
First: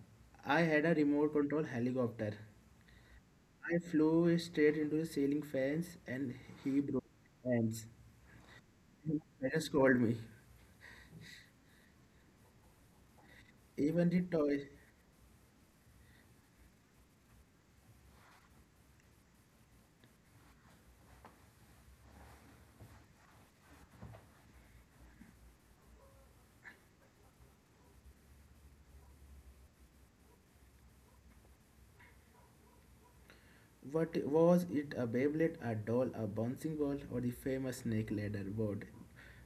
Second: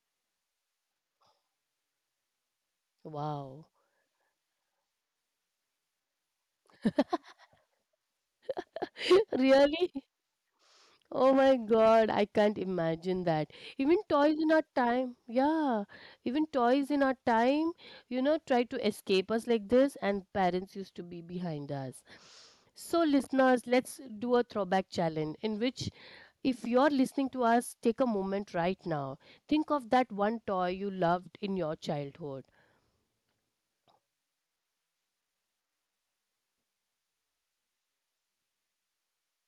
[SPEAKER 2] I had a remote control helicopter.
[SPEAKER 1] Wow.
[SPEAKER 2] I flew straight into the ceiling fans and he broke hands. He just
[SPEAKER 1] Really?
[SPEAKER 2] called me.
[SPEAKER 1] Oh my God, I can't imagine that. Even
[SPEAKER 2] Even the
[SPEAKER 1] toys in our
[SPEAKER 2] toy.
[SPEAKER 1] time, yeah, even toys in our time, you know, try to escape us like this, and parents used to be behind us. So, listeners, let's do a throwback challenge in which, if you're listening to us, take a moment right now. Think of that one toy you loved in your childhood,
[SPEAKER 2] What was it a Beyblade, a doll, a bouncing ball, or the famous snake ladder board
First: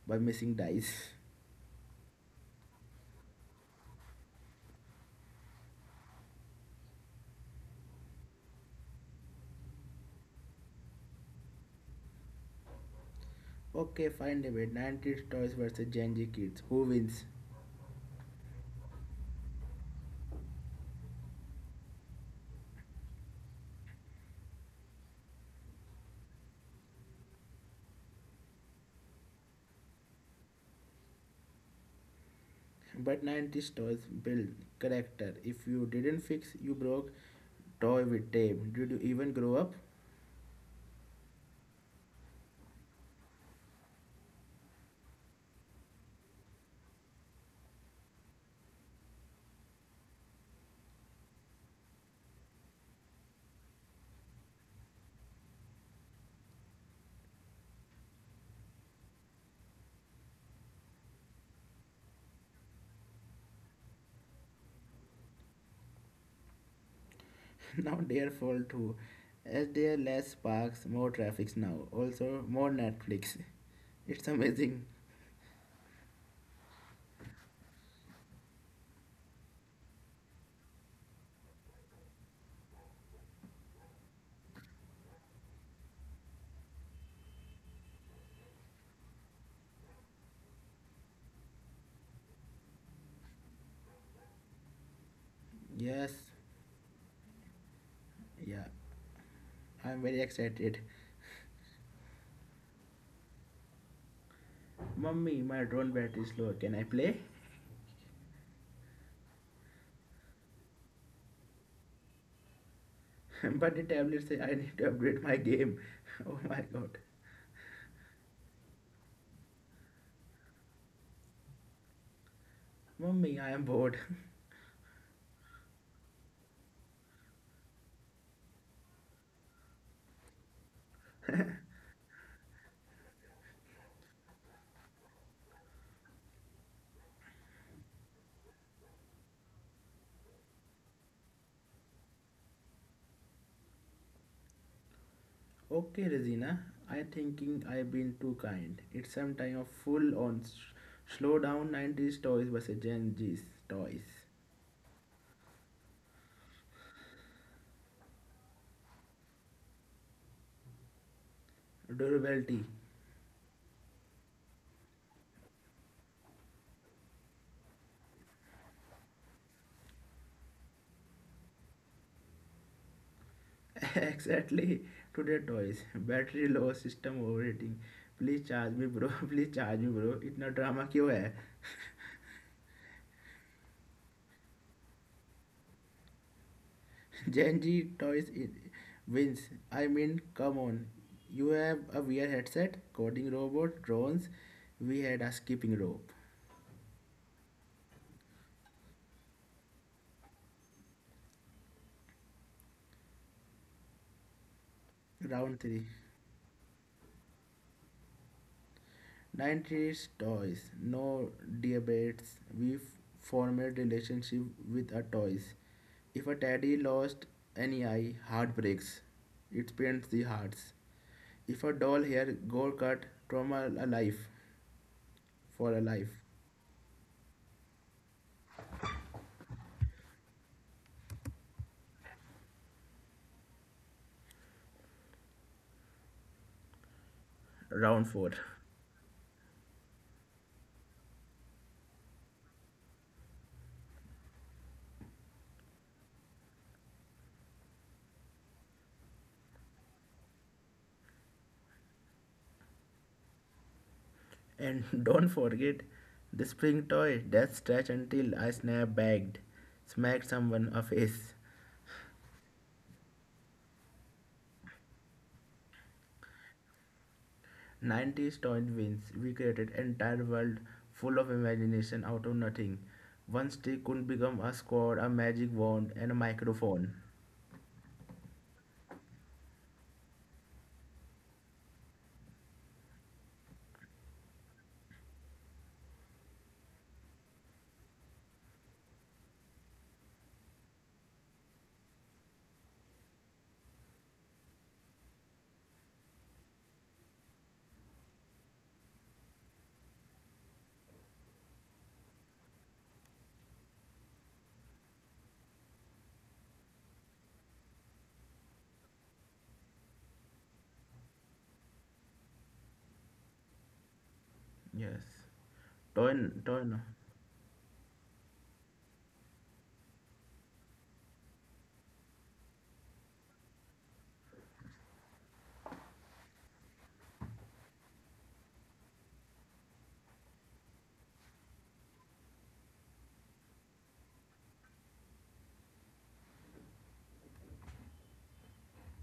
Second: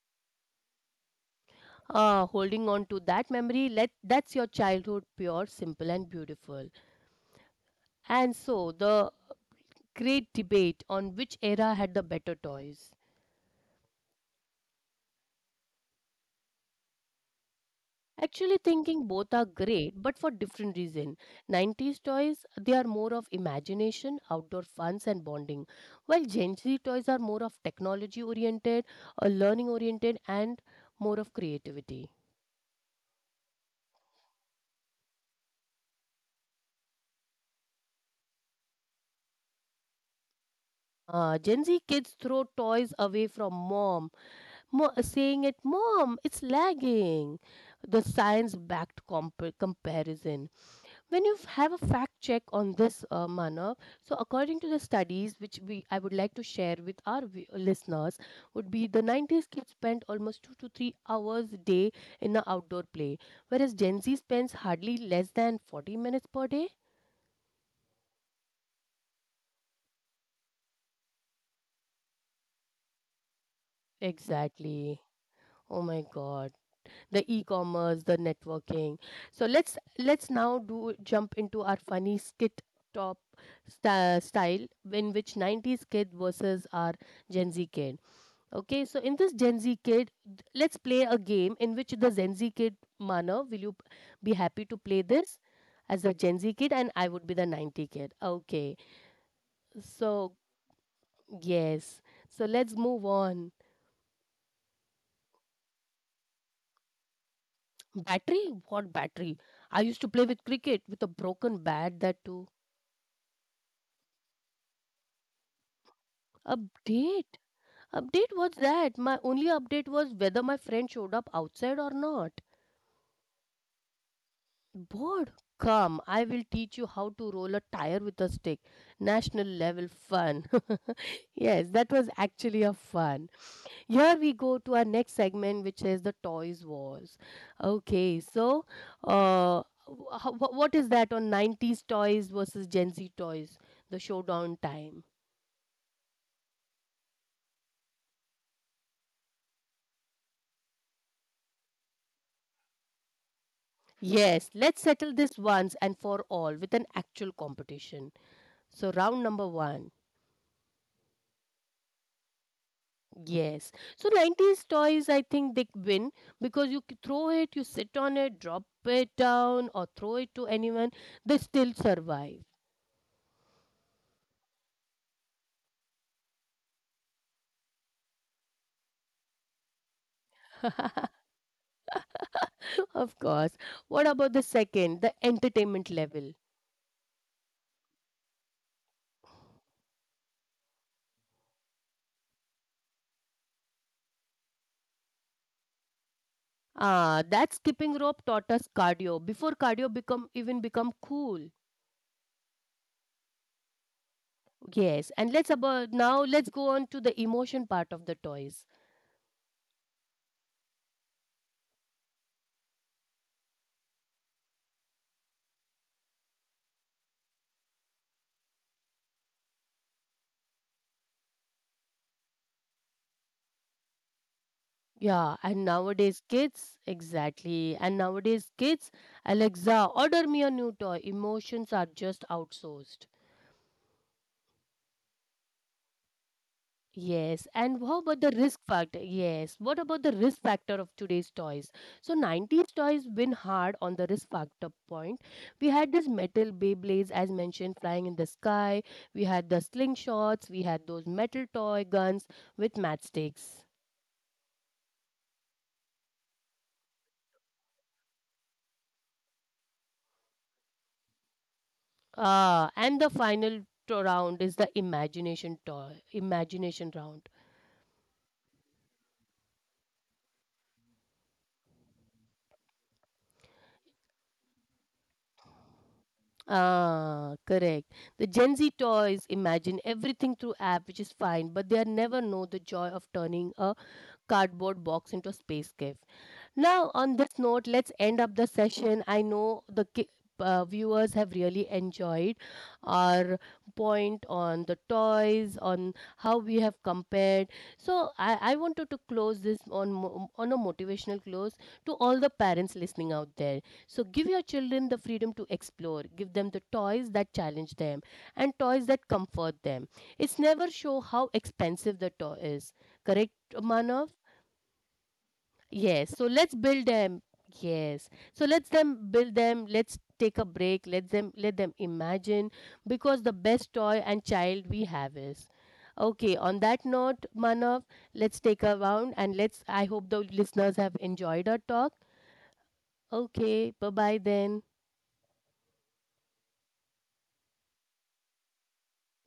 [SPEAKER 2] by missing dice?
[SPEAKER 1] holding on to that memory. Let that's your childhood, pure, simple and beautiful. And so the great debate on which era had the better toys,
[SPEAKER 2] Okay, fine debate. 90s toys versus Gen Z kids. Who wins?
[SPEAKER 1] actually thinking both are great but for different reason. 90s toys, they are more of imagination, outdoor funs and bonding, while gen z toys are more of technology oriented or learning oriented and more of creativity.
[SPEAKER 2] But 90s toys build character. If you didn't fix, you broke. Toy with tape. Did you even grow up?
[SPEAKER 1] Uh, gen z kids throw toys away from mom Mo saying it, "Mom, it's lagging." The science-backed comparison. When you have a fact check on this, Manav, so according to the studies, which we I would like to share with our listeners, would be the 90s kids spent almost 2 to 3 hours a day in the outdoor play, whereas Gen Z spends hardly less than 40 minutes per day.
[SPEAKER 2] Now their fault too. As there are less parks, more traffic now. Also, more Netflix. It's amazing.
[SPEAKER 1] Exactly. Oh my God. The e-commerce, the networking. So let's now do jump into our funny skit top style in which 90s kid versus our gen z kid. Okay, so in this gen z kid let's play a game in which the gen z kid mana, will you be happy to play this as a
[SPEAKER 2] Yes.
[SPEAKER 1] gen z kid, and I would be the 90 kid,
[SPEAKER 2] Yeah.
[SPEAKER 1] okay?
[SPEAKER 2] I'm very
[SPEAKER 1] So
[SPEAKER 2] excited.
[SPEAKER 1] yes, so let's move on.
[SPEAKER 2] Mummy, my drone battery is low. Can I play?
[SPEAKER 1] Battery? What battery? I used to play with cricket with a broken bat, that too.
[SPEAKER 2] But the tablet says I need to upgrade my game. Oh my god.
[SPEAKER 1] Update? Update was that. My only update was whether my friend showed up outside or not.
[SPEAKER 2] Mummy, I am bored.
[SPEAKER 1] Bored? Come, I will teach you how to roll a tire with a stick. National level fun. Yes, that was actually a fun. Here we go to our next segment, which is the toys wars. Okay, so, uh, what is that on 90s toys versus Gen Z toys? The showdown time.
[SPEAKER 2] Okay, Regina. I thinking I've been too kind. It's some time of full on slow down 90s toys versus Gen G's toys.
[SPEAKER 1] Yes, let's settle this once and for all with an actual competition. So round number one.
[SPEAKER 2] Durability.
[SPEAKER 1] Yes. So 90s toys, I think they win because you throw it, you sit on it, drop it down, or throw it to anyone, they still survive.
[SPEAKER 2] Exactly. Today toys. Battery low, system overheating. Please charge me, bro. Please charge me, bro. इतना drama क्यों है
[SPEAKER 1] Of course. What about the second, the entertainment level?
[SPEAKER 2] Gen Z toys wins. I mean, come on. You have a VR headset, coding robot, drones. We had a skipping rope.
[SPEAKER 1] Ah, that skipping rope taught us cardio before cardio become cool. Yes, and let's
[SPEAKER 2] Round 3.
[SPEAKER 1] about now let's go on to the emotion part of the toys.
[SPEAKER 2] 90s toys. No debates. Formed relationship with our toys. If a teddy lost any eye, heart breaks. It pains the hearts. If a doll hair go cut, trauma alive
[SPEAKER 1] Yeah, and
[SPEAKER 2] for a life.
[SPEAKER 1] nowadays kids, exactly. And nowadays kids, "Alexa, order me a new toy." Emotions are just outsourced. Yes, and how
[SPEAKER 2] Round
[SPEAKER 1] about
[SPEAKER 2] 4.
[SPEAKER 1] the risk factor? Yes, what about the risk factor of today's toys? So 90s toys been hard on the risk factor point. We had this metal Beyblades, as mentioned, flying in the sky. We had the slingshots, we had those metal toy guns with matchsticks.
[SPEAKER 2] And don't forget the spring toy that stretch until I snap bagged, smacked someone a face.
[SPEAKER 1] And the final round is the imagination toy, imagination round.
[SPEAKER 2] 90s toy wins. We created entire world full of imagination out of nothing. One stick could become a squad, a magic wand, and a microphone.
[SPEAKER 1] Ah, correct. The Gen Z toys imagine everything through app, which is fine, but they are never know the joy of turning a cardboard box into a space cave. Now, on this note, let's end up the session. I know the viewers have really enjoyed our point on the toys, on how we have compared. So, I wanted to close this on on a motivational close to all the parents listening out there. So, give your children the freedom to explore. Give them the toys that challenge them and toys that comfort them. It's never show how expensive the toy is. Correct, Manav?
[SPEAKER 2] Yes.
[SPEAKER 1] Yes.
[SPEAKER 2] Toy,
[SPEAKER 1] So let's
[SPEAKER 2] toy, no.
[SPEAKER 1] build them. Yes. So let's them build them. Let's take a break. Let them imagine, because the best toy and child we have is. Okay, on that note, Manav, let's take a round, and let's, I hope the listeners have enjoyed our talk. Okay, bye-bye then.